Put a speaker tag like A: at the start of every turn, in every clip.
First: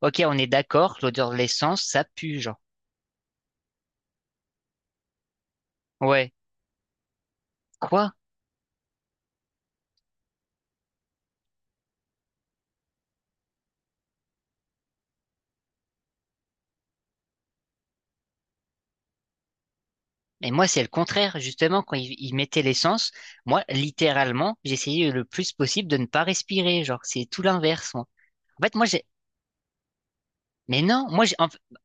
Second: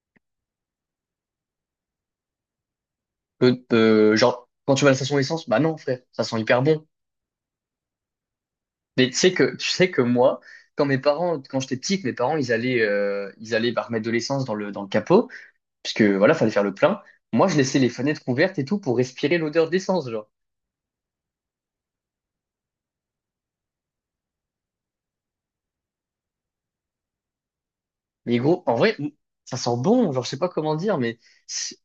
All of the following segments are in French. A: Ok, on est d'accord, l'odeur de l'essence, ça pue, genre.
B: Genre, quand tu vas à la station essence, bah non, frère, ça
A: Ouais.
B: sent hyper bon.
A: Quoi?
B: Mais tu sais que, moi, quand mes parents, quand j'étais petit, que mes parents, ils allaient bah, remettre de l'essence dans le capot, puisque voilà, fallait faire le plein. Moi, je laissais les fenêtres ouvertes et tout pour respirer l'odeur d'essence, genre.
A: Mais moi, c'est le contraire, justement, quand ils mettaient l'essence, moi, littéralement, j'essayais le plus possible de ne pas respirer, genre, c'est tout l'inverse, moi.
B: Mais gros,
A: En
B: en
A: fait, moi,
B: vrai,
A: j'ai,
B: ça sent bon, genre, je sais pas comment
A: mais
B: dire,
A: non,
B: mais
A: moi, j'ai,
B: c'est-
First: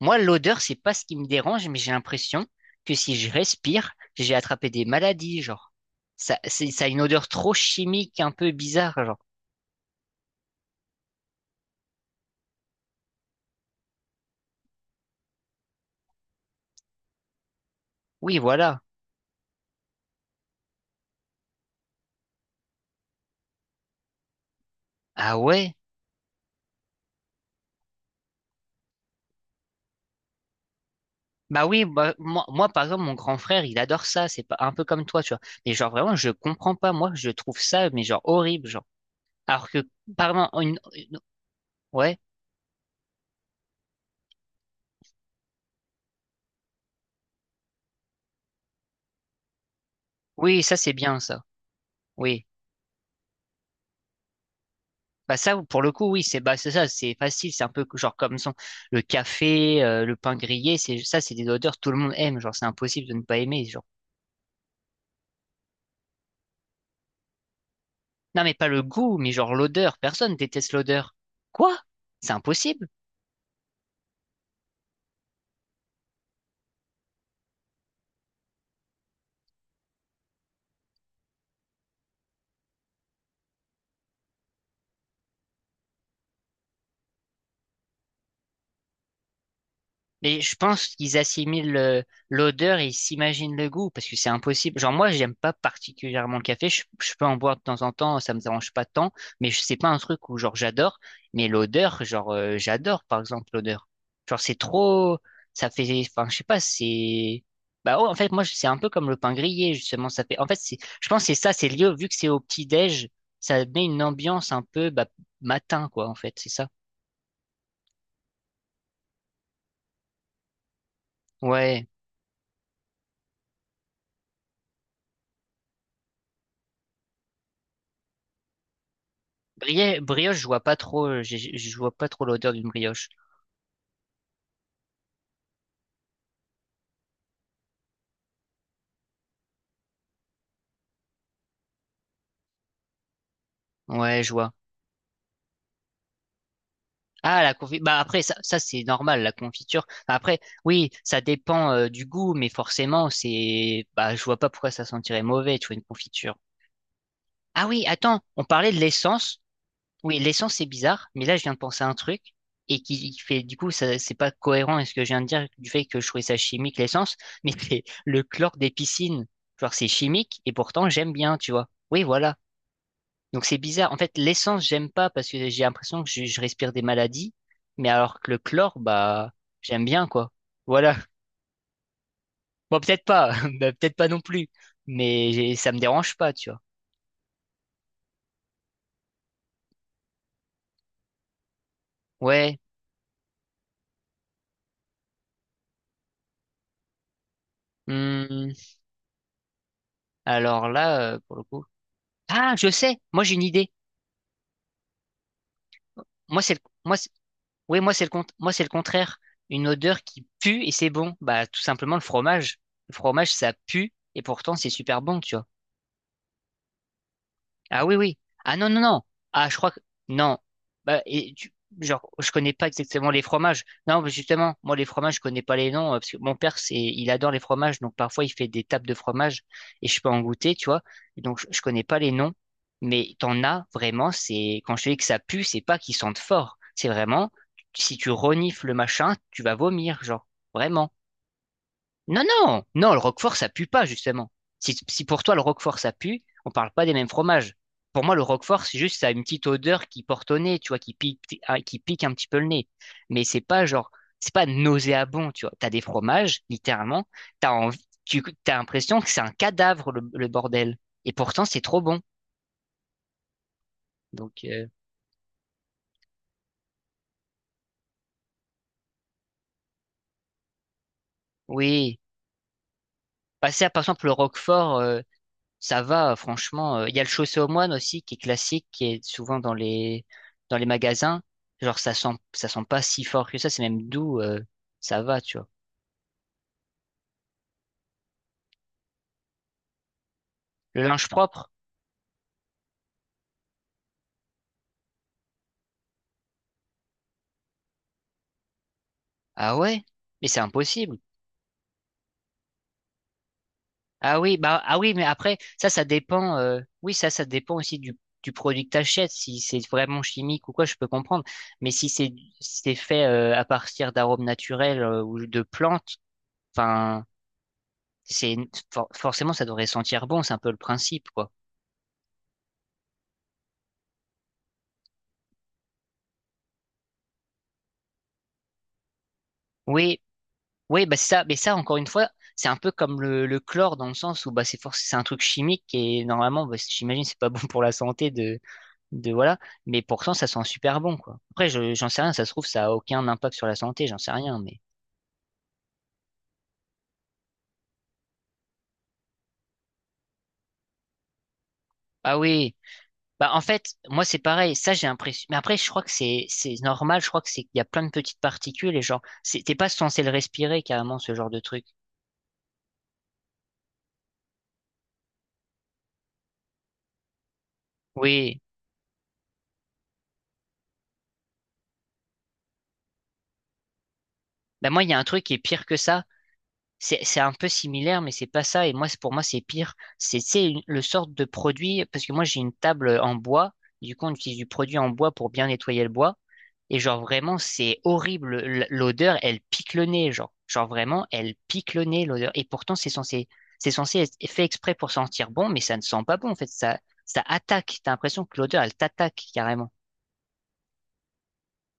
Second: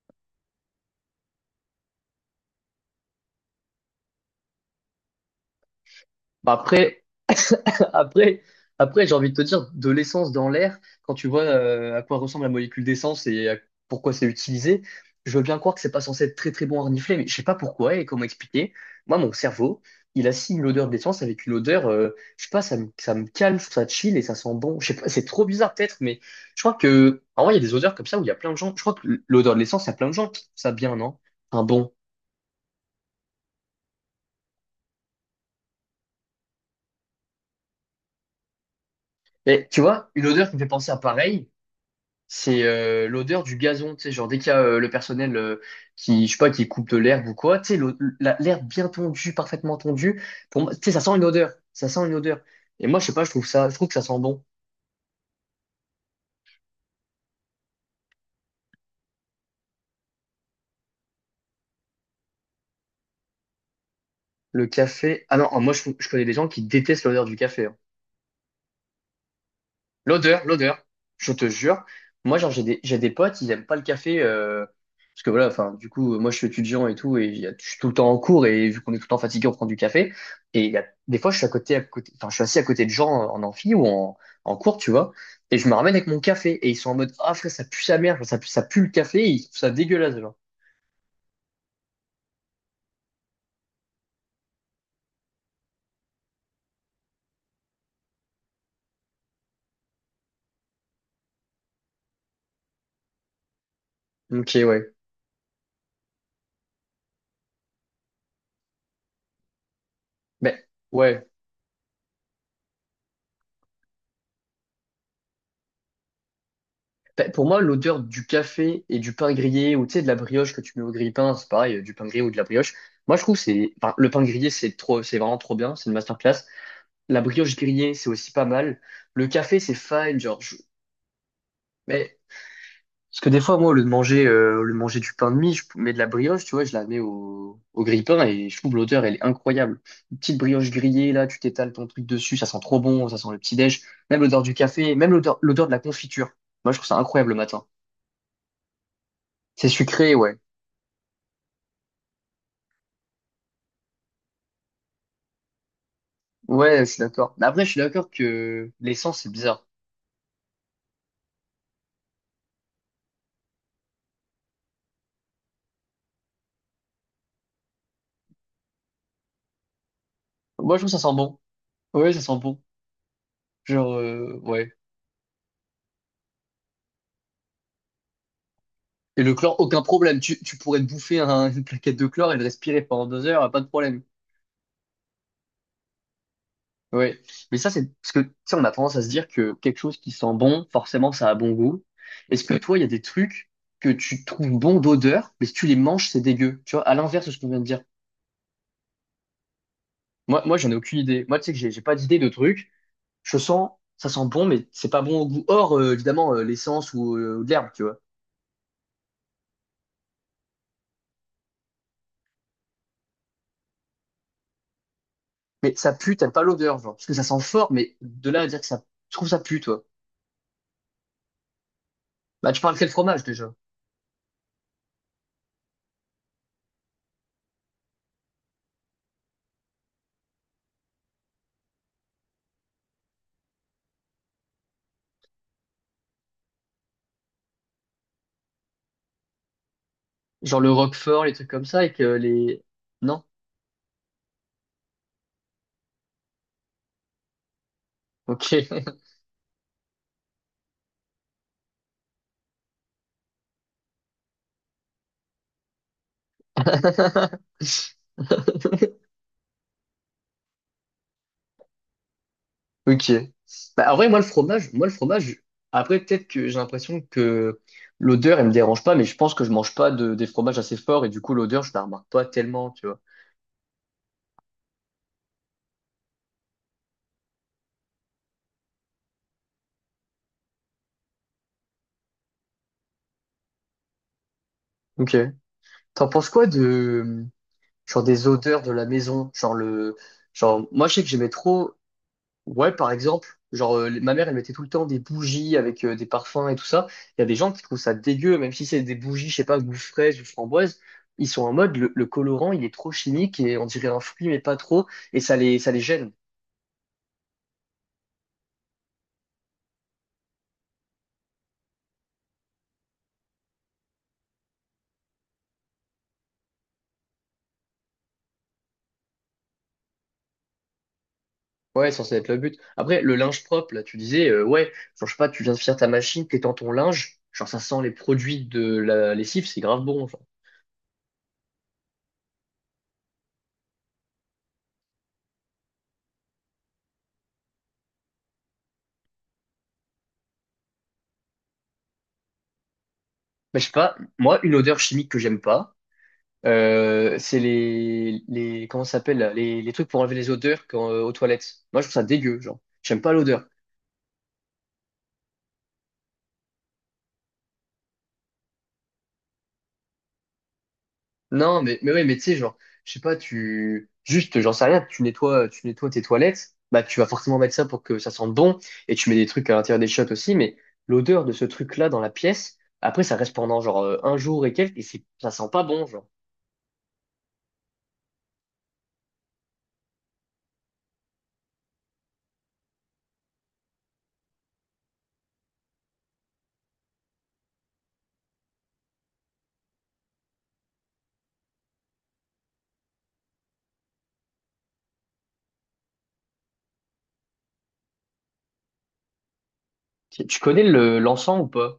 A: moi, l'odeur, c'est pas ce qui me dérange, mais j'ai l'impression que si je respire, j'ai attrapé des maladies, genre. Ça,
B: bah,
A: c'est, ça a une
B: après.
A: odeur trop chimique, un
B: Après,
A: peu bizarre,
B: après j'ai
A: genre.
B: envie de te dire, de l'essence dans l'air, quand tu vois à quoi ressemble la molécule d'essence pourquoi c'est utilisé, je veux bien croire que c'est pas censé être très très bon à renifler, mais je sais pas pourquoi et comment
A: Oui,
B: expliquer.
A: voilà.
B: Moi, mon cerveau, il assigne l'odeur d'essence avec une odeur, je sais pas, ça me calme, ça chill et ça sent bon. Je sais pas, c'est
A: Ah
B: trop bizarre
A: ouais?
B: peut-être, mais je crois que, en vrai, il y a des odeurs comme ça où il y a plein de gens, je crois que l'odeur de l'essence, il y a plein de gens qui trouvent ça bien, non? Un
A: Bah oui,
B: bon.
A: bah, moi, moi, par exemple, mon grand frère, il adore ça, c'est pas un peu comme toi, tu vois. Mais genre vraiment, je comprends pas, moi, je trouve ça, mais genre horrible, genre.
B: Et
A: Alors que,
B: tu vois, une
A: pardon,
B: odeur qui me fait penser à pareil.
A: ouais,
B: C'est l'odeur du gazon, tu sais, genre dès qu'il y a le personnel qui, je sais pas, qui coupe de l'herbe ou quoi, tu sais, l'herbe bien tondue, parfaitement tondue, pour
A: oui,
B: moi,
A: ça
B: tu sais,
A: c'est
B: ça sent
A: bien,
B: une
A: ça,
B: odeur, ça sent une odeur.
A: oui.
B: Et moi, je sais pas, je trouve ça, je trouve que ça sent bon.
A: Bah ça, pour le coup, oui, c'est bah c'est ça, c'est facile, c'est un peu genre comme son le café, le pain grillé, c'est ça, c'est des odeurs tout le monde aime, genre c'est impossible de ne pas aimer, genre.
B: Le café, ah non, je connais des gens qui détestent l'odeur du café, hein.
A: Non mais pas le goût, mais genre l'odeur, personne
B: L'odeur,
A: déteste
B: l'odeur,
A: l'odeur.
B: je te
A: Quoi?
B: jure.
A: C'est
B: Moi, genre,
A: impossible.
B: j'ai des potes, ils aiment pas le café, parce que voilà, enfin, du coup, moi, je suis étudiant et tout, et je suis tout le temps en cours, et vu qu'on est tout le temps fatigué, on prend du café. Et il y a, des fois, je suis assis à côté de gens en amphi ou en, en cours, tu vois, et je me ramène avec mon café, et ils sont en mode, ah, frère, ça pue sa mère, ça pue le café, et ils trouvent ça dégueulasse, genre.
A: Mais je pense qu'ils assimilent l'odeur et ils s'imaginent le goût parce que c'est impossible. Genre moi, j'aime pas particulièrement le café. Je peux en boire de temps en temps, ça me dérange pas tant. Mais c'est pas un truc où genre j'adore. Mais l'odeur, genre j'adore par exemple l'odeur. Genre c'est
B: Ok, ouais.
A: trop, ça fait, enfin je sais pas, c'est. Bah oh, en fait moi c'est un peu comme le pain grillé justement. Ça fait, en fait
B: Ben,
A: c'est, je pense
B: ouais.
A: que c'est ça, c'est lié vu que c'est au petit déj, ça met une ambiance un peu bah, matin quoi en fait, c'est ça.
B: Pour moi, l'odeur du café et du pain grillé ou tu sais, de la brioche que tu mets au grille-pain, c'est pareil,
A: Ouais.
B: du pain grillé ou de la brioche. Moi, je trouve que le pain grillé, c'est vraiment trop bien, c'est une masterclass. La brioche grillée, c'est aussi pas mal. Le café, c'est
A: Brie-
B: fine,
A: brioche,
B: genre.
A: je vois pas trop, vois pas
B: Mais
A: trop l'odeur d'une brioche.
B: parce que des fois, moi, au lieu de manger du pain de mie, je mets de la brioche, tu vois, je la mets au grille-pain et je trouve l'odeur, elle est incroyable. Une petite brioche grillée, là, tu t'étales ton truc dessus, ça sent trop bon, ça sent le petit déj. Même
A: Ouais, je
B: l'odeur
A: vois.
B: du café, l'odeur de la confiture. Moi, je trouve ça incroyable le
A: Ah, la
B: matin.
A: confiture. Bah après, ça c'est normal, la
B: C'est
A: confiture.
B: sucré,
A: Bah,
B: ouais.
A: après, oui, ça dépend du goût, mais forcément, c'est, bah, je vois pas pourquoi ça sentirait mauvais, tu vois, une confiture.
B: Ouais, je suis d'accord. Mais après,
A: Ah
B: je suis
A: oui,
B: d'accord
A: attends, on
B: que
A: parlait de
B: l'essence, c'est
A: l'essence.
B: bizarre.
A: Oui, l'essence c'est bizarre, mais là je viens de penser à un truc et qui fait, du coup, ça, c'est pas cohérent avec ce que je viens de dire du fait que je trouvais ça chimique l'essence, mais c'est le chlore des piscines. Genre c'est chimique et
B: Moi, je trouve
A: pourtant
B: que ça
A: j'aime
B: sent
A: bien,
B: bon.
A: tu vois. Oui,
B: Ouais, ça
A: voilà.
B: sent bon.
A: Donc c'est bizarre.
B: Genre,
A: En fait, l'essence,
B: ouais.
A: j'aime pas parce que j'ai l'impression que je respire des maladies, mais alors que le chlore,
B: Et le
A: bah,
B: chlore, aucun
A: j'aime bien,
B: problème.
A: quoi.
B: Tu pourrais te
A: Voilà.
B: bouffer une plaquette de chlore et le
A: Bon,
B: respirer
A: peut-être
B: pendant deux
A: pas,
B: heures, pas de
A: bah, peut-être
B: problème.
A: pas non plus, mais ça me dérange pas, tu vois.
B: Ouais. Mais ça, c'est parce que, tu sais, on a tendance à se dire que quelque chose qui sent bon, forcément, ça a bon goût. Est-ce que
A: Ouais.
B: toi, il y a des trucs que tu trouves bon d'odeur, mais si tu les manges, c'est dégueu. Tu vois, à l'inverse de ce qu'on vient de dire.
A: Hmm.
B: Moi,
A: Alors
B: j'en ai aucune
A: là,
B: idée.
A: pour
B: Moi,
A: le
B: tu sais que
A: coup.
B: j'ai pas d'idée de
A: Ah, je
B: trucs.
A: sais. Moi, j'ai
B: je
A: une
B: sens,
A: idée.
B: ça sent bon, mais c'est pas bon au goût. Or, évidemment,
A: Moi, c'est
B: l'essence
A: moi, c'est-
B: ou de l'herbe,
A: oui,
B: tu
A: moi,
B: vois.
A: c'est moi, c'est le contraire. Une odeur qui pue et c'est bon. Bah, tout simplement le fromage. Le fromage, ça pue et pourtant c'est super bon, tu vois.
B: Mais ça pue, t'aimes pas l'odeur, genre. Parce que ça sent fort,
A: Ah
B: mais
A: oui, oui.
B: de là à
A: Ah
B: dire que
A: non, non,
B: ça,
A: non.
B: je trouve ça
A: Ah, je
B: pue,
A: crois que...
B: toi.
A: Non. Bah, et Genre, je
B: Bah,
A: connais
B: tu
A: pas
B: parles quel
A: exactement les
B: fromage, déjà?
A: fromages. Non, mais justement, moi, les fromages, je connais pas les noms, parce que mon père, c'est, il adore les fromages, donc parfois, il fait des tables de fromage, et je peux en goûter, tu vois. Et donc, je connais pas les noms, mais t'en as vraiment, c'est, quand je te dis que ça pue, c'est pas qu'ils sentent fort. C'est vraiment, si tu renifles le machin, tu vas vomir, genre,
B: Genre le
A: vraiment.
B: Roquefort, les trucs comme ça, et que
A: Non,
B: les...
A: non, non, le
B: Non?
A: roquefort, ça pue pas, justement. Si, si pour toi le roquefort, ça pue, on parle pas des mêmes fromages. Pour moi, le
B: Ok.
A: roquefort, c'est juste, ça a une petite odeur qui porte au nez, tu vois, qui pique, ah, qui pique un petit peu le nez. Mais c'est pas genre, c'est pas nauséabond, tu vois. T'as des fromages, littéralement, t'as envie, tu, t'as l'impression que c'est un cadavre, le bordel. Et pourtant, c'est trop bon.
B: Ok. Bah, en vrai,
A: Donc,
B: moi, le fromage, après, peut-être que j'ai l'impression que l'odeur, elle me dérange pas, mais je pense que je mange pas de, des fromages assez forts, et du coup, l'odeur, je la
A: oui.
B: remarque pas tellement, tu vois.
A: Passer à, par exemple, le roquefort, ça va, franchement. Il y a le chaussé aux moines aussi, qui est classique, qui est souvent dans les magasins. Genre, ça sent pas si fort que ça, c'est même doux, ça
B: Ok.
A: va, tu vois.
B: T'en penses quoi de, genre des odeurs de la maison, genre
A: Le
B: moi je sais
A: linge
B: que j'aimais
A: propre?
B: trop, ouais par exemple, genre ma mère elle mettait tout le temps des bougies avec des parfums et tout ça. Il y a des gens qui trouvent ça dégueu, même si c'est des bougies, je sais
A: Ah
B: pas, goût
A: ouais?
B: fraise ou
A: Mais c'est
B: framboise,
A: impossible.
B: ils sont en mode le colorant il est trop chimique et on dirait un
A: Ah
B: fruit
A: oui,
B: mais pas
A: bah, ah
B: trop
A: oui, mais
B: et
A: après, ça,
B: ça les
A: ça
B: gêne.
A: dépend, oui, ça dépend aussi du, produit que t'achètes. Si c'est vraiment chimique ou quoi, je peux comprendre. Mais si c'est fait, à partir d'arômes naturels, ou de plantes, enfin, c'est, forcément, ça devrait sentir bon, c'est un peu le principe, quoi.
B: Ouais, c'est censé être le but. Après, le linge propre, là, tu disais, ouais, genre, je sais pas, tu viens de faire ta machine, t'es dans ton linge, genre, ça sent les produits de la lessive, c'est grave
A: Oui,
B: bon, genre.
A: oui, bah c'est ça, mais ça, encore une fois, c'est un peu comme le chlore dans le sens où bah, c'est un truc chimique et normalement, bah, j'imagine, c'est pas bon pour la santé de voilà, mais pourtant, ça sent super bon, quoi. Après, j'en sais rien, ça se trouve, ça a aucun impact sur la
B: Mais je sais
A: santé,
B: pas,
A: j'en sais rien,
B: moi, une
A: mais.
B: odeur chimique que j'aime pas, c'est comment ça s'appelle, là les trucs pour enlever les odeurs quand, aux toilettes. Moi, je trouve ça
A: Ah
B: dégueu,
A: oui,
B: genre. J'aime pas
A: bah en
B: l'odeur.
A: fait, moi, c'est pareil, ça, j'ai l'impression. Mais après, je crois que c'est normal, je crois que c'est qu'il y a plein de petites particules et genre, t'es pas censé le respirer carrément, ce genre de
B: Non,
A: truc.
B: mais ouais, mais tu sais, genre, je sais pas, j'en sais rien, tu nettoies tes toilettes, bah, tu vas forcément mettre ça pour que ça sente
A: Oui,
B: bon, et tu mets des trucs à l'intérieur des chiottes aussi, mais l'odeur de ce truc-là dans la pièce, après, ça reste pendant, genre, un jour et
A: bah
B: quelques, et
A: moi, il y a un truc
B: ça
A: qui est
B: sent pas
A: pire que
B: bon,
A: ça.
B: genre.
A: C'est un peu similaire, mais c'est pas ça. Et moi, pour moi, c'est pire. C'est le sorte de produit, parce que moi, j'ai une table en bois. Du coup, on utilise du produit en bois pour bien nettoyer le bois. Et genre, vraiment, c'est horrible. L'odeur, elle pique le nez, genre. Genre, vraiment, elle pique le nez, l'odeur. Et pourtant, c'est censé être fait exprès pour sentir bon, mais ça ne sent pas bon, en fait. Ça attaque. T'as l'impression que l'odeur, elle t'attaque, carrément.
B: Tu connais le, l'encens ou pas?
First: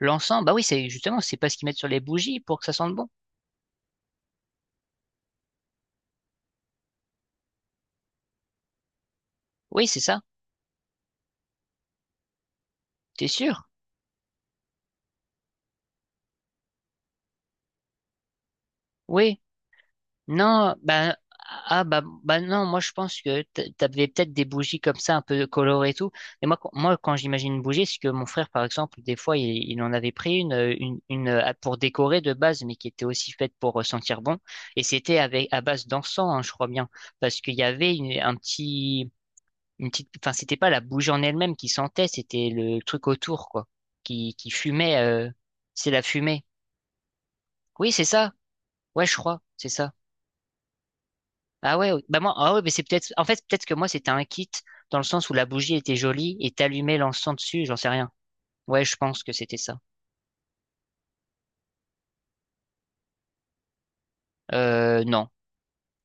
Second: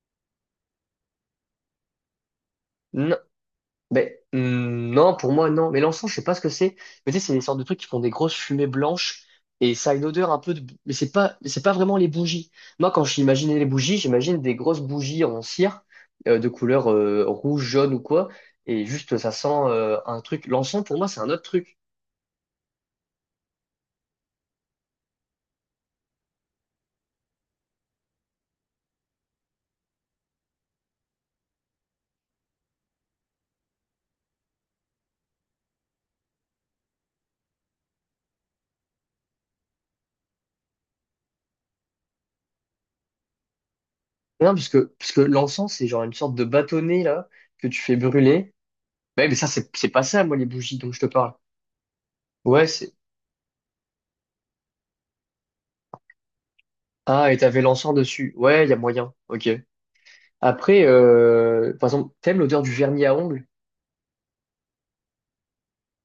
A: L'encens, bah oui, c'est justement, c'est pas ce qu'ils mettent sur les bougies pour que ça sente bon.
B: Ben, non, pour moi, non. Mais l'encens, je sais pas ce que c'est. Mais tu sais, c'est des sortes de trucs qui font des grosses fumées blanches et
A: Oui,
B: ça a
A: c'est
B: une
A: ça.
B: odeur un peu de... mais c'est pas vraiment les bougies. Moi, quand
A: T'es
B: j'imaginais les
A: sûr?
B: bougies, j'imagine des grosses bougies en cire de couleur rouge, jaune ou quoi. Et juste, ça
A: Oui.
B: sent un truc.
A: Non,
B: L'encens, pour moi,
A: ben,
B: c'est un autre truc.
A: ah, bah, bah non, moi je pense que t'avais peut-être des bougies comme ça, un peu colorées et tout. Mais moi, moi quand j'imagine une bougie, c'est que mon frère, par exemple, des fois, il en avait pris une, pour décorer de base, mais qui était aussi faite pour sentir bon. Et c'était avec, à base d'encens, hein, je crois bien. Parce qu'il y avait une petite, enfin, c'était pas la bougie en elle-même qui sentait, c'était le truc autour, quoi, qui
B: Non,
A: fumait,
B: puisque l'encens, c'est
A: c'est
B: genre
A: la
B: une sorte de
A: fumée.
B: bâtonnet, là, que tu
A: Oui,
B: fais
A: c'est ça.
B: brûler.
A: Ouais, je
B: Ouais, mais
A: crois,
B: ça,
A: c'est
B: c'est
A: ça.
B: pas ça, moi, les bougies dont je te parle.
A: Ah ouais, ouais. Bah moi, ah ouais,
B: Ouais,
A: mais c'est
B: c'est...
A: peut-être, en fait, peut-être que moi, c'était un kit dans le sens où la bougie était jolie et t'allumais
B: Ah,
A: l'encens
B: et t'avais
A: dessus, j'en sais
B: l'encens
A: rien.
B: dessus. Ouais, il y a
A: Ouais, je
B: moyen.
A: pense que
B: Ok.
A: c'était ça.
B: Après, par exemple, t'aimes l'odeur du vernis à ongles?
A: Non,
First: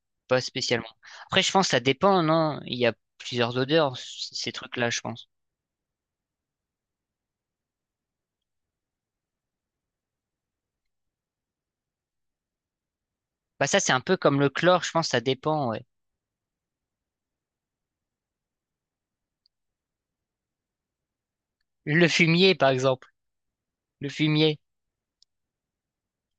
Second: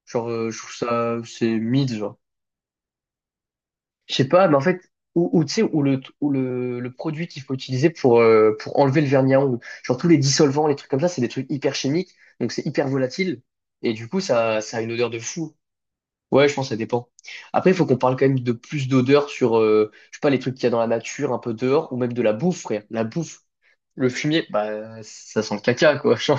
B: Genre,
A: pas
B: je trouve
A: spécialement.
B: ça,
A: Après, je
B: c'est
A: pense que ça
B: mid, genre.
A: dépend, non? Il y a plusieurs odeurs,
B: Je sais pas,
A: ces
B: mais en fait,
A: trucs-là, je pense.
B: ou tu sais, ou le produit qu'il faut utiliser pour enlever le vernis à ongles. Genre, tous les dissolvants, les trucs comme ça, c'est des trucs hyper chimiques, donc c'est hyper volatile.
A: Bah ça,
B: Et
A: c'est un
B: du
A: peu
B: coup,
A: comme le
B: ça a
A: chlore, je
B: une
A: pense
B: odeur
A: que
B: de
A: ça
B: fou.
A: dépend, ouais.
B: Ouais, je pense que ça dépend. Après, il faut qu'on parle quand même de plus d'odeur sur, je sais pas, les trucs qu'il y a dans la nature, un peu dehors, ou
A: Le
B: même de la
A: fumier,
B: bouffe,
A: par
B: frère. La
A: exemple.
B: bouffe, le
A: Le
B: fumier,
A: fumier.
B: bah, ça sent le caca, quoi. genre.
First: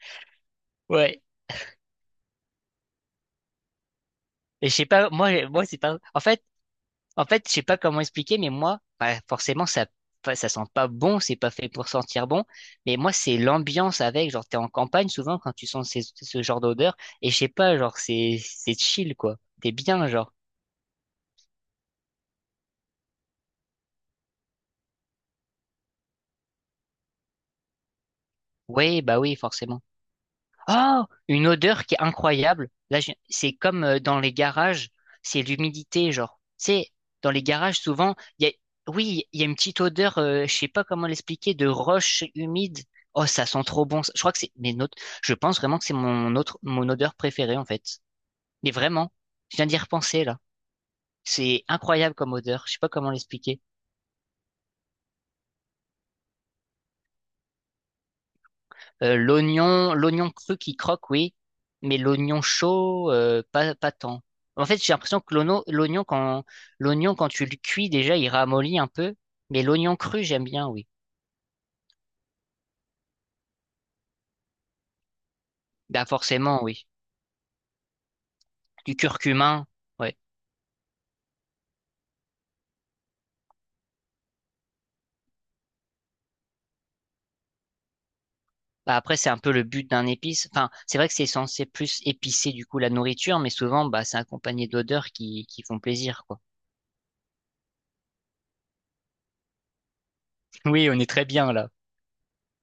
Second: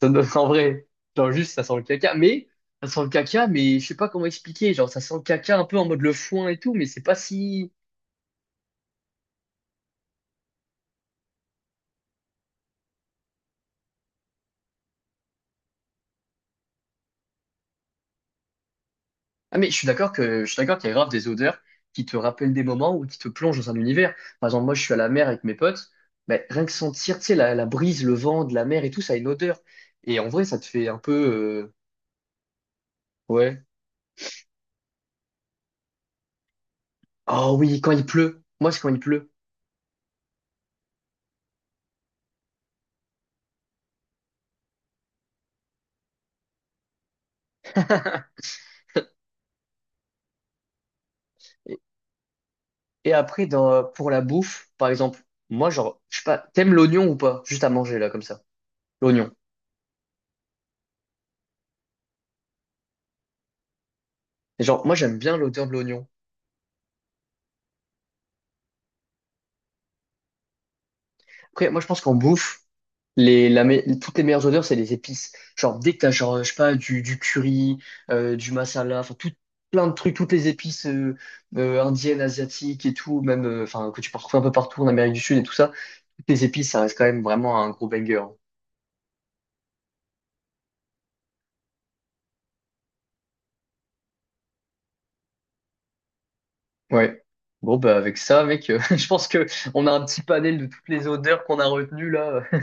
B: Ça me donne en vrai.
A: Ouais.
B: Genre juste, ça sent le caca. Mais, ça sent le caca, mais je sais pas comment
A: Et
B: expliquer.
A: je sais
B: Genre, ça
A: pas,
B: sent le
A: moi,
B: caca un
A: moi,
B: peu
A: c'est
B: en
A: pas,
B: mode le
A: en fait,
B: foin et tout, mais c'est pas
A: Je sais
B: si.
A: pas comment expliquer, mais moi, bah, forcément, ça, ça sent pas bon, c'est pas fait pour sentir bon. Mais moi, c'est l'ambiance avec, genre, t'es en campagne souvent quand tu sens ce genre d'odeur, et je sais pas, genre, c'est chill, quoi.
B: Ah, mais
A: T'es bien, genre.
B: je suis d'accord qu'il y a grave des odeurs qui te rappellent des moments ou qui te plongent dans un univers. Par exemple, moi, je suis à la mer avec mes potes. Mais rien que sentir, tu sais, la brise, le vent de la mer et tout,
A: Oui,
B: ça a
A: bah
B: une
A: oui,
B: odeur.
A: forcément.
B: Et en vrai, ça te fait un
A: Oh,
B: peu,
A: une
B: euh,
A: odeur qui est incroyable. Là, c'est
B: ouais.
A: comme dans les garages, c'est l'humidité, genre. C'est dans les
B: Oh
A: garages
B: oui, quand il
A: souvent,
B: pleut.
A: il y a,
B: Moi, c'est quand il
A: oui,
B: pleut.
A: il y a une petite odeur, je sais pas comment l'expliquer, de roche humide. Oh, ça sent trop bon. Je crois que c'est mais notes. Je pense vraiment que c'est mon autre, mon odeur préférée en fait. Mais vraiment, je viens d'y repenser là. C'est
B: Et,
A: incroyable comme odeur. Je sais pas comment
B: et après,
A: l'expliquer.
B: dans, pour la bouffe, par exemple, moi, genre, je sais pas, t'aimes l'oignon ou pas? Juste à manger, là, comme ça.
A: Euh,
B: L'oignon.
A: l'oignon, l'oignon cru qui croque, oui, mais l'oignon chaud, pas tant. En fait,
B: Genre,
A: j'ai
B: moi, j'aime
A: l'impression que
B: bien
A: l'ono-
B: l'odeur de
A: l'oignon,
B: l'oignon.
A: quand tu le cuis, déjà, il ramollit un peu, mais l'oignon cru, j'aime bien, oui.
B: Après, moi, je pense qu'en bouffe, toutes les meilleures odeurs, c'est les épices. Genre, dès que
A: Bah,
B: t'as, genre, je sais
A: forcément,
B: pas,
A: oui.
B: du curry, du
A: Du
B: masala, enfin, tout,
A: curcuma,
B: plein de trucs,
A: ouais.
B: toutes les épices indiennes, asiatiques et tout, même, que tu peux retrouver un peu partout en Amérique du Sud et tout ça, toutes les épices, ça reste quand même vraiment un gros banger, hein.
A: Bah, après, c'est un peu le but d'un épice. Enfin, c'est vrai que c'est censé plus épicer, du coup, la nourriture, mais souvent, bah, c'est accompagné d'odeurs qui font plaisir, quoi.
B: Ouais. Bon, bah, avec ça, mec, je pense que on a un petit panel de toutes
A: Oui, on
B: les
A: est très
B: odeurs
A: bien,
B: qu'on a
A: là.
B: retenues, là.